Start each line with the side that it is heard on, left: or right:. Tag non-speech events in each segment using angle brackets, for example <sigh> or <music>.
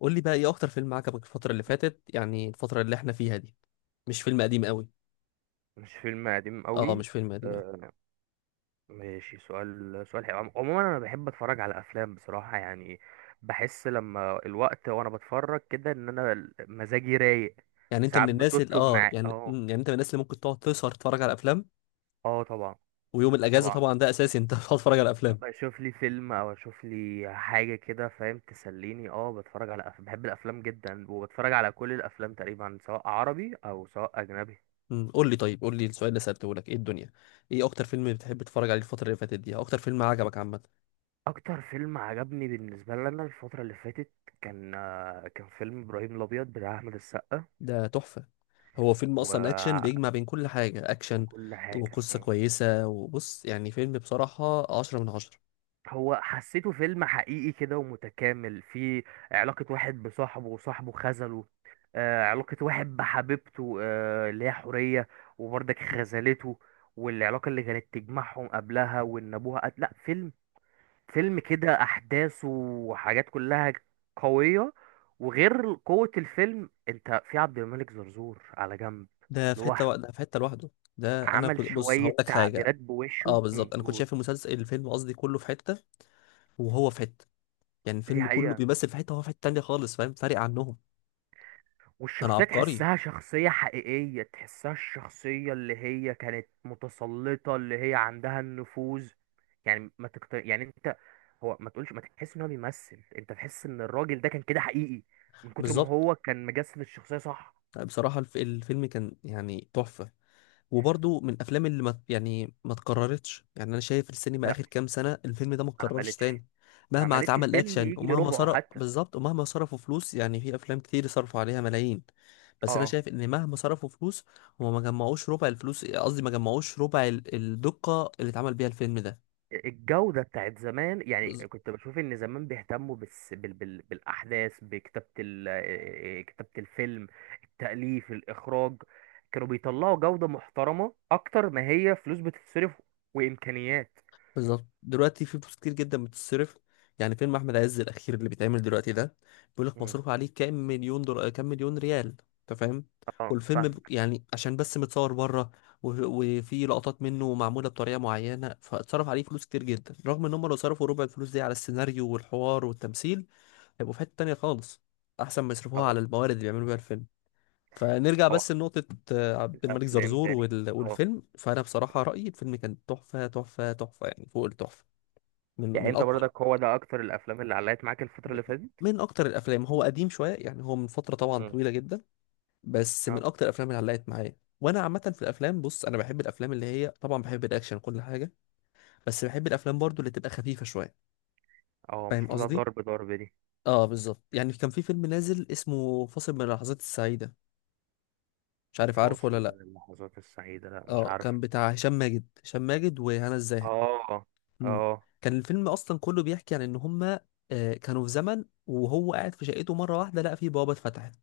left: قول لي بقى ايه اكتر فيلم عجبك الفترة اللي فاتت، يعني الفترة اللي احنا فيها دي؟ مش فيلم قديم قوي.
right: مش فيلم قديم
left: اه،
right: قوي.
left: مش فيلم قديم قوي.
right: آه، ماشي. سؤال سؤال حلو. عموما انا بحب اتفرج على افلام بصراحة يعني بحس لما الوقت وانا بتفرج كده ان انا مزاجي رايق.
left: يعني انت من
right: ساعات
left: الناس اللي
right: بتطلب معايا اه.
left: يعني انت من الناس اللي ممكن تقعد تسهر تتفرج على افلام؟
right: اه طبعا.
left: ويوم الاجازة
right: طبعا
left: طبعا ده اساسي، انت <laughs> بتقعد تتفرج على افلام.
right: بشوف لي فيلم او اشوف لي حاجة كده فاهم تسليني. اه بتفرج على بحب الافلام جدا وبتفرج على كل الافلام تقريبا سواء عربي او سواء اجنبي.
left: قول لي طيب، قول لي السؤال اللي سألته لك ايه الدنيا. ايه اكتر فيلم بتحب تتفرج عليه الفترة اللي فاتت دي، أو اكتر فيلم عجبك عامة؟
right: اكتر فيلم عجبني بالنسبه لي انا الفتره اللي فاتت كان كان فيلم ابراهيم الابيض بتاع احمد السقا.
left: ده تحفة. هو فيلم
right: وكل
left: اصلا اكشن بيجمع بين كل حاجة، اكشن
right: حاجه
left: وقصة كويسة، وبص يعني فيلم بصراحة عشرة من عشرة.
right: هو حسيته فيلم حقيقي كده ومتكامل. فيه علاقه واحد بصاحبه وصاحبه خذله. علاقه واحد بحبيبته، اللي هي حوريه، وبرضك خذلته، والعلاقه اللي كانت تجمعهم قبلها وان ابوها قتل. لا فيلم، فيلم كده احداثه وحاجات كلها قويه. وغير قوه الفيلم، انت في عبد الملك زرزور على جنب لوحده.
left: ده في حته لوحده. ده انا
right: عمل
left: كنت بص
right: شويه
left: هقول لك حاجه.
right: تعبيرات بوشه.
left: اه، بالظبط، انا كنت
right: قول.
left: شايف المسلسل الفيلم قصدي كله في حته وهو في حته. يعني
right: دي
left: الفيلم كله
right: حقيقه.
left: بيمثل في حته وهو في حته تانيه خالص، فاهم؟ فارق عنهم. انا
right: والشخصيه
left: عبقري.
right: تحسها شخصيه حقيقيه، تحسها الشخصيه اللي هي كانت متسلطه، اللي هي عندها النفوذ. يعني ما تكت... يعني انت، هو ما تقولش ما تحس ان هو بيمثل، انت تحس ان الراجل ده كان كده حقيقي من كتر ما
left: بالظبط.
right: هو كان مجسد الشخصيه. صح.
left: بصراحه الفيلم كان يعني تحفه. وبرضو من الافلام اللي ما اتكررتش. يعني انا شايف السينما
right: لا،
left: اخر كام سنه، الفيلم ده ما
right: ما
left: اتكررش
right: عملتش.
left: تاني.
right: ما
left: مهما
right: عملتش
left: اتعمل
right: فيلم
left: اكشن،
right: يجي
left: ومهما
right: ربعه
left: صرف،
right: حتى.
left: بالظبط، ومهما صرفوا فلوس. يعني في افلام كتير صرفوا عليها ملايين. بس انا
right: اه.
left: شايف ان مهما صرفوا فلوس، هما ما جمعوش ربع الفلوس، قصدي ما جمعوش ربع الدقه اللي اتعمل بيها الفيلم
right: الجودة بتاعت زمان يعني
left: ده.
right: كنت بشوف ان زمان بيهتموا بس بالاحداث، بكتابة كتابة الفيلم، التأليف، الاخراج. كانوا بيطلعوا جودة محترمة اكتر ما هي فلوس بتتصرف وامكانيات.
left: بالظبط، دلوقتي في فلوس كتير جدا بتتصرف. يعني فيلم احمد عز الاخير اللي بيتعمل دلوقتي ده، بيقول لك
right: مم.
left: مصروف عليه كام مليون دولار، كام مليون ريال. انت فاهم؟
right: اه
left: والفيلم
right: فاهمك.
left: عشان بس متصور بره، وفي لقطات منه معموله بطريقه معينه، فاتصرف عليه فلوس كتير جدا، رغم ان هم لو صرفوا ربع الفلوس دي على السيناريو والحوار والتمثيل، هيبقوا في حته تانيه خالص، احسن ما يصرفوها
right: طبعا.
left: على الموارد اللي بيعملوا بيها الفيلم. فنرجع بس
right: طبعا.
left: لنقطة عبد الملك
right: افلام
left: زرزور
right: تاني؟
left: وال-
right: اه
left: والفيلم فأنا بصراحة
right: ماشي.
left: رأيي الفيلم كان تحفة تحفة تحفة، يعني فوق التحفة. من
right: يعني
left: من
right: انت
left: اقوى
right: برضك هو ده اكتر الافلام اللي علقت معاك الفترة اللي فاتت؟
left: من اكتر الافلام. هو قديم شويه، يعني هو من فتره طبعا
right: مم.
left: طويله جدا، بس من
right: اه.
left: اكتر الافلام اللي علقت معايا. وانا عامه في الافلام، بص انا بحب الافلام اللي هي طبعا، بحب الاكشن كل حاجه، بس بحب الافلام برضو اللي تبقى خفيفه شويه،
right: اه
left: فاهم
right: مش كلها
left: قصدي؟
right: ضرب ضرب دي.
left: اه، بالظبط. يعني كان في فيلم نازل اسمه فاصل من اللحظات السعيده، مش عارف عارفه
right: فاصل
left: ولا لا.
right: من اللحظات السعيدة، لا مش
left: اه،
right: عارفه.
left: كان بتاع هشام ماجد، وهنا الزاهد.
right: اه.
left: مم.
right: اه.
left: كان الفيلم اصلا كله بيحكي عن ان هما كانوا في زمن، وهو قاعد في شقته مره واحده لقى فيه بوابه اتفتحت،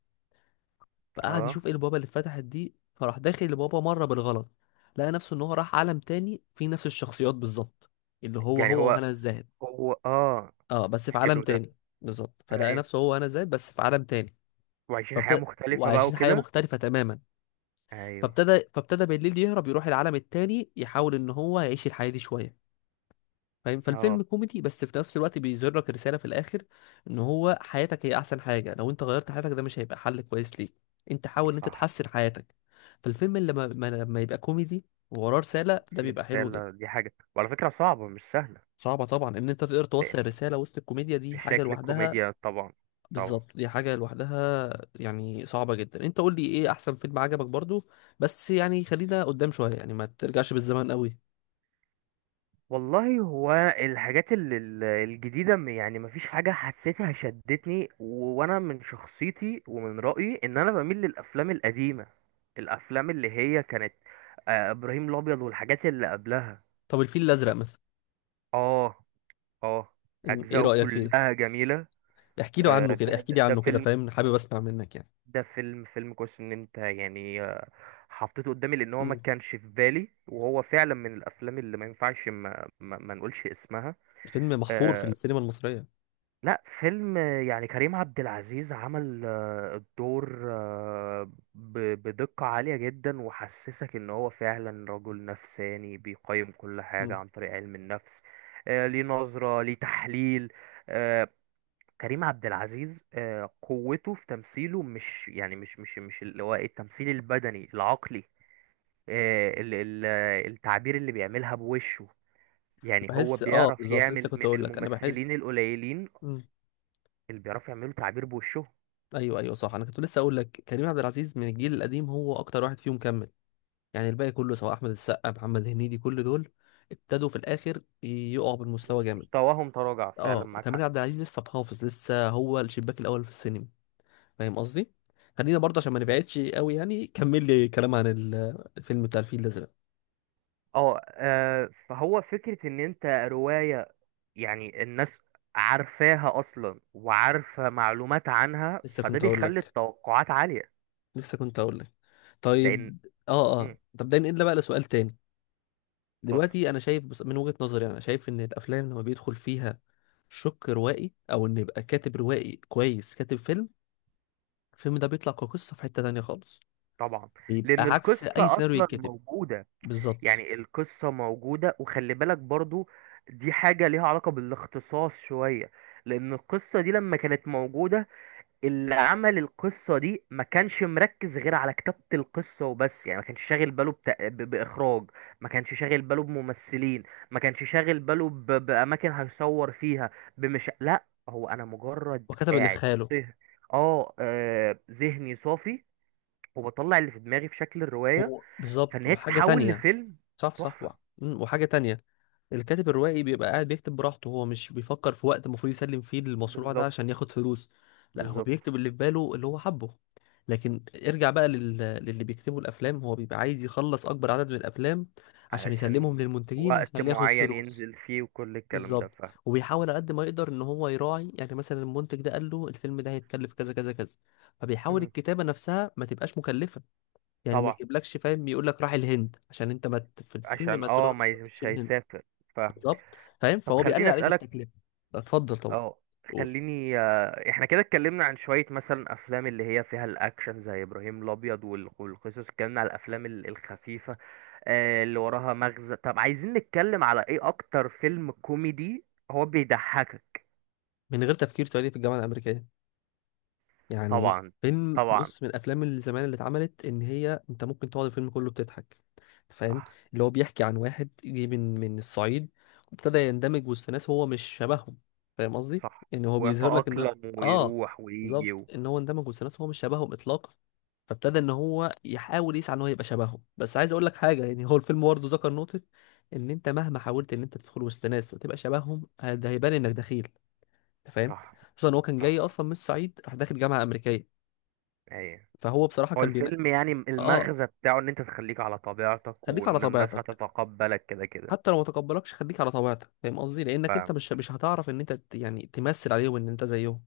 left: فقعد
right: اه.
left: يشوف ايه البوابه اللي اتفتحت دي، فراح داخل البوابه مره بالغلط، لقى نفسه ان هو راح عالم تاني فيه نفس الشخصيات بالظبط، اللي هو
right: يعني
left: هو
right: هو
left: وهنا الزاهد.
right: هو. اه
left: اه، بس في عالم
right: حلو ده.
left: تاني. بالظبط، فلقى
right: ايوه،
left: نفسه هو وهنا الزاهد بس في عالم تاني.
right: وعايشين حياة
left: فابتدى
right: مختلفة بقى
left: وعايشين حياه
right: وكده.
left: مختلفه تماما.
right: ايوه.
left: فابتدى بالليل يهرب يروح العالم التاني، يحاول ان هو يعيش الحياه دي شويه، فاهم؟ فالفيلم
right: اه.
left: كوميدي، بس في نفس الوقت بيظهر لك رسالة في الآخر، إن هو حياتك هي أحسن حاجة، لو أنت غيرت حياتك ده مش هيبقى حل كويس ليك، أنت حاول إن أنت
right: صح.
left: تحسن حياتك. فالفيلم اللي لما ما- لما يبقى كوميدي ووراه رسالة، ده
right: دي
left: بيبقى حلو
right: رسالة،
left: جدا.
right: دي حاجة وعلى فكرة صعبة، مش سهلة.
left: صعبة طبعا إن أنت تقدر توصل
right: لأن
left: الرسالة وسط الكوميديا، دي
right: في
left: حاجة
right: شكل
left: لوحدها.
right: الكوميديا طبعا. طبعا.
left: بالظبط، دي حاجة لوحدها. يعني صعبة جدا. أنت قول لي إيه أحسن فيلم عجبك برضو، بس يعني خلينا قدام شوية، يعني ما ترجعش بالزمن قوي.
right: والله هو الحاجات الجديدة، يعني مفيش حاجة حسيتها شدتني وأنا من شخصيتي ومن رأيي إن أنا بميل للأفلام القديمة، الأفلام اللي هي كانت إبراهيم الأبيض والحاجات اللي قبلها.
left: طب الفيل الأزرق مثلا؟
right: آه. آه.
left: إيه
right: أجزاؤه
left: رأيك فيه؟
right: كلها جميلة.
left: احكي له عنه كده،
right: ده
left: احكي
right: ده
left: لي
right: ده
left: عنه كده،
right: فيلم،
left: فاهم؟ حابب اسمع منك يعني.
right: ده فيلم كويس. إن أنت يعني حطيته قدامي لأن هو ما
left: مم.
right: كانش في بالي، وهو فعلا من الأفلام اللي ما ينفعش ما نقولش اسمها.
left: الفيلم محفور في
right: آه،
left: السينما المصرية.
right: لا فيلم، يعني كريم عبد العزيز عمل الدور بدقة عالية جدا، وحسسك ان هو فعلا رجل نفساني بيقيم كل حاجة
left: مم.
right: عن طريق علم النفس. ليه نظرة، ليه تحليل. آه، كريم عبد العزيز قوته في تمثيله، مش يعني مش اللي هو التمثيل البدني، العقلي، آه، ال- ال- التعبير اللي بيعملها بوشه. يعني هو
left: بحس اه
right: بيعرف
left: بالظبط، لسه
right: يعمل،
left: كنت
right: من
left: اقول لك انا بحس.
right: الممثلين القليلين
left: مم.
right: اللي بيعرفوا يعملوا تعبير بوشهم.
left: ايوه، ايوه، صح، انا كنت لسه اقول لك كريم عبد العزيز من الجيل القديم هو اكتر واحد فيهم كمل. يعني الباقي كله، سواء احمد السقا، محمد هنيدي، كل دول ابتدوا في الاخر يقعوا بالمستوى
right: بص،
left: جامد.
right: مستواهم تراجع فعلا،
left: اه،
right: معاك
left: كريم
right: حق.
left: عبد العزيز لسه محافظ، لسه هو الشباك الاول في السينما، فاهم قصدي؟ خلينا برضه عشان ما نبعدش قوي، يعني كمل لي كلام عن الفيلم بتاع الفيل الازرق.
right: اه. فهو فكرة ان انت رواية، يعني الناس عارفاها اصلا وعارفة معلومات عنها،
left: لسه
right: فده
left: كنت اقول
right: بيخلي
left: لك
right: التوقعات عالية.
left: لسه كنت اقول لك
right: لان،
left: طيب. اه،
right: مم،
left: اه، طب ده ننقل بقى لسؤال تاني.
right: اتفضل.
left: دلوقتي انا شايف، بس من وجهة نظري، انا شايف ان الافلام لما بيدخل فيها شق روائي، او ان يبقى كاتب روائي كويس كاتب فيلم، الفيلم ده بيطلع كقصة في حتة تانية خالص،
right: طبعا.
left: بيبقى
right: لان
left: عكس اي
right: القصة
left: سيناريو
right: اصلا
left: يتكتب.
right: موجودة.
left: بالظبط،
right: يعني القصة موجودة، وخلي بالك برضو دي حاجة ليها علاقة بالاختصاص شوية. لان القصة دي لما كانت موجودة، اللي عمل القصة دي ما كانش مركز غير على كتابة القصة وبس. يعني ما كانش شاغل باله بإخراج، ما كانش شاغل باله بممثلين، ما كانش شاغل باله بأماكن هيصور فيها. بمش، لا هو أنا مجرد
left: وكتب اللي في
right: قاعد.
left: خياله.
right: صه. اه، ذهني صافي وبطلع اللي في دماغي في شكل الرواية،
left: هو
right: فإن
left: بالظبط،
right: هي
left: وحاجة
right: تتحول
left: تانية.
right: لفيلم
left: صح، صح،
right: تحفة.
left: وحاجة تانية. الكاتب الروائي بيبقى قاعد بيكتب براحته، هو مش بيفكر في وقت المفروض يسلم فيه المشروع ده
right: بالظبط.
left: عشان ياخد فلوس، لا هو
right: بالظبط.
left: بيكتب اللي في باله اللي هو حبه. لكن ارجع بقى للي بيكتبوا الافلام، هو بيبقى عايز يخلص اكبر عدد من الافلام عشان
right: علشان
left: يسلمهم للمنتجين
right: وقت
left: عشان ياخد
right: معين
left: فلوس.
right: ينزل فيه وكل الكلام ده،
left: بالظبط.
right: فاهم.
left: وبيحاول على قد ما يقدر ان هو يراعي، يعني مثلا المنتج ده قال له الفيلم ده هيتكلف كذا كذا كذا، فبيحاول
right: مم.
left: الكتابة نفسها ما تبقاش مكلفة. يعني ما
right: طبعا.
left: يجيبلكش، فاهم، يقول لك راح الهند، عشان انت ما ت- في الفيلم
right: عشان اه
left: ما
right: ما ي-
left: تروحش
right: مش
left: الهند.
right: هيسافر. فاهمك.
left: بالظبط، فاهم؟
right: طب
left: فهو بيقلل
right: خليني
left: عليك
right: اسالك.
left: التكلفه. اتفضل طبعا.
right: اه.
left: قول.
right: خليني احنا كده اتكلمنا عن شويه مثلا افلام اللي هي فيها الاكشن زي ابراهيم الابيض والقصص، اتكلمنا على الافلام الخفيفه اللي وراها مغزى. طب عايزين نتكلم على ايه اكتر فيلم كوميدي، هو بيضحكك.
left: من غير تفكير، تعالي في الجامعه الامريكيه. يعني
right: طبعا.
left: فيلم،
right: طبعا.
left: بص من الافلام اللي زمان اللي اتعملت، ان هي انت ممكن تقعد الفيلم كله بتضحك، انت فاهم؟
right: صح.
left: اللي هو بيحكي عن واحد جه من الصعيد، وابتدى يندمج وسط ناس هو مش شبههم، فاهم قصدي؟
right: صح.
left: ان هو بيظهر لك ان،
right: ويتأقلم
left: اه
right: ويروح ويجي
left: بالظبط،
right: و...
left: ان هو اندمج وسط ناس هو مش شبههم اطلاقا. فابتدى ان هو يحاول يسعى ان هو يبقى شبههم. بس عايز اقول لك حاجه، يعني هو الفيلم برضه ذكر نقطه، ان انت مهما حاولت ان انت تدخل وسط ناس وتبقى شبههم، ده هيبان انك دخيل، انت فاهم؟
right: صح.
left: خصوصا ان هو كان جاي
right: صح.
left: اصلا من الصعيد راح داخل جامعه امريكيه.
right: ايوه.
left: فهو بصراحه
right: هو
left: كان بين
right: الفيلم يعني
left: اه
right: المغزى بتاعه ان انت تخليك على طبيعتك،
left: خليك على
right: وان الناس
left: طبيعتك،
right: هتتقبلك كده كده.
left: حتى لو ما تقبلكش خليك على طبيعتك، فاهم قصدي؟ لانك انت
right: ف-
left: مش هتعرف ان انت يعني تمثل عليهم ان انت زيهم،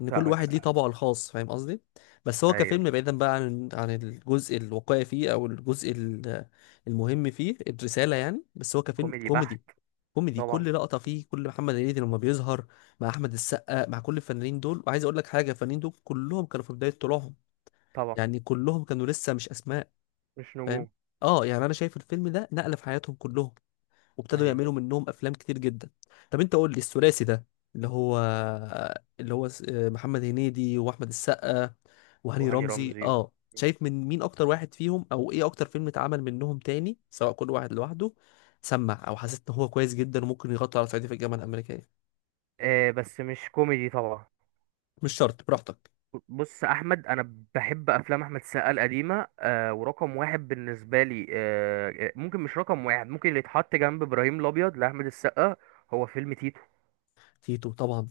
left: ان كل واحد ليه
right: فاهمك.
left: طبعه الخاص، فاهم قصدي؟ بس هو
right: ايوه.
left: كفيلم، بعيدا بقى عن الجزء الواقعي فيه، او المهم فيه الرساله يعني. بس هو كفيلم
right: كوميدي بحت.
left: كوميدي، كوميدي
right: طبعا.
left: كل لقطه فيه، كل محمد هنيدي لما بيظهر مع احمد السقا، مع كل الفنانين دول. وعايز اقول لك حاجه، الفنانين دول كلهم كانوا في بدايه طلوعهم،
right: طبعا.
left: يعني كلهم كانوا لسه مش اسماء،
right: مش
left: فاهم؟
right: نجوم.
left: اه، يعني انا شايف الفيلم ده نقله في حياتهم كلهم، وابتدوا
right: ايوه.
left: يعملوا منهم افلام كتير جدا. طب انت قول لي الثلاثي ده، اللي هو اللي هو محمد هنيدي واحمد السقا وهاني
right: وهاني
left: رمزي،
right: رمزي.
left: اه شايف من مين اكتر واحد فيهم، او ايه اكتر فيلم اتعمل منهم تاني، سواء كل واحد لوحده سمع، او حسيت ان هو كويس جدا وممكن يغطي على صعيدي في الجامعه الامريكيه؟
right: آه بس مش كوميدي طبعا.
left: مش شرط، براحتك.
right: بص احمد، انا بحب افلام احمد السقا القديمه. آه، ورقم واحد بالنسبه لي، آه ممكن مش رقم واحد، ممكن اللي يتحط جنب ابراهيم الابيض لاحمد السقا هو فيلم تيتو.
left: تيتو طبعا.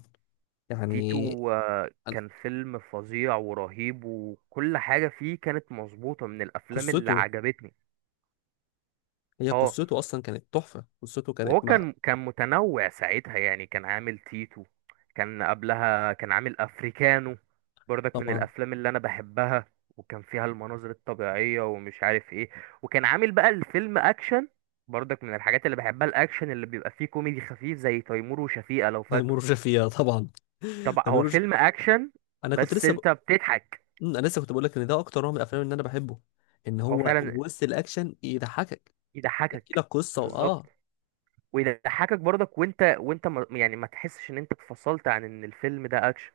left: يعني
right: تيتو
left: أنا-
right: كان فيلم فظيع ورهيب، وكل حاجة فيه كانت مظبوطة، من الأفلام اللي
left: قصته.
right: عجبتني.
left: هي
right: اه.
left: قصته اصلا كانت تحفه. قصته
right: وهو
left: كانت مع،
right: كان كان متنوع ساعتها. يعني كان عامل تيتو، كان قبلها كان عامل أفريكانو، برضك من
left: طبعا.
right: الأفلام اللي أنا بحبها. وكان فيها المناظر الطبيعية ومش عارف ايه، وكان عامل بقى الفيلم أكشن، برضك من الحاجات اللي بحبها الأكشن اللي بيبقى فيه كوميدي خفيف، زي تيمور وشفيقة لو
left: تيمور
right: فاكره.
left: وشفيقة طبعا.
right: طبعا هو
left: تاميروج.
right: فيلم أكشن
left: انا كنت
right: بس
left: لسه ب...
right: انت بتضحك.
left: مم، انا لسه كنت بقول لك ان ده اكتر نوع من الافلام اللي انا بحبه، ان
right: هو
left: هو
right: فعلا
left: وسط الاكشن يضحكك، يحكي لك
right: يضحكك.
left: قصه
right: بالظبط.
left: واه
right: ويضحكك برضك، وانت وانت ما يعني ما تحسش ان انت اتفصلت عن ان الفيلم ده اكشن.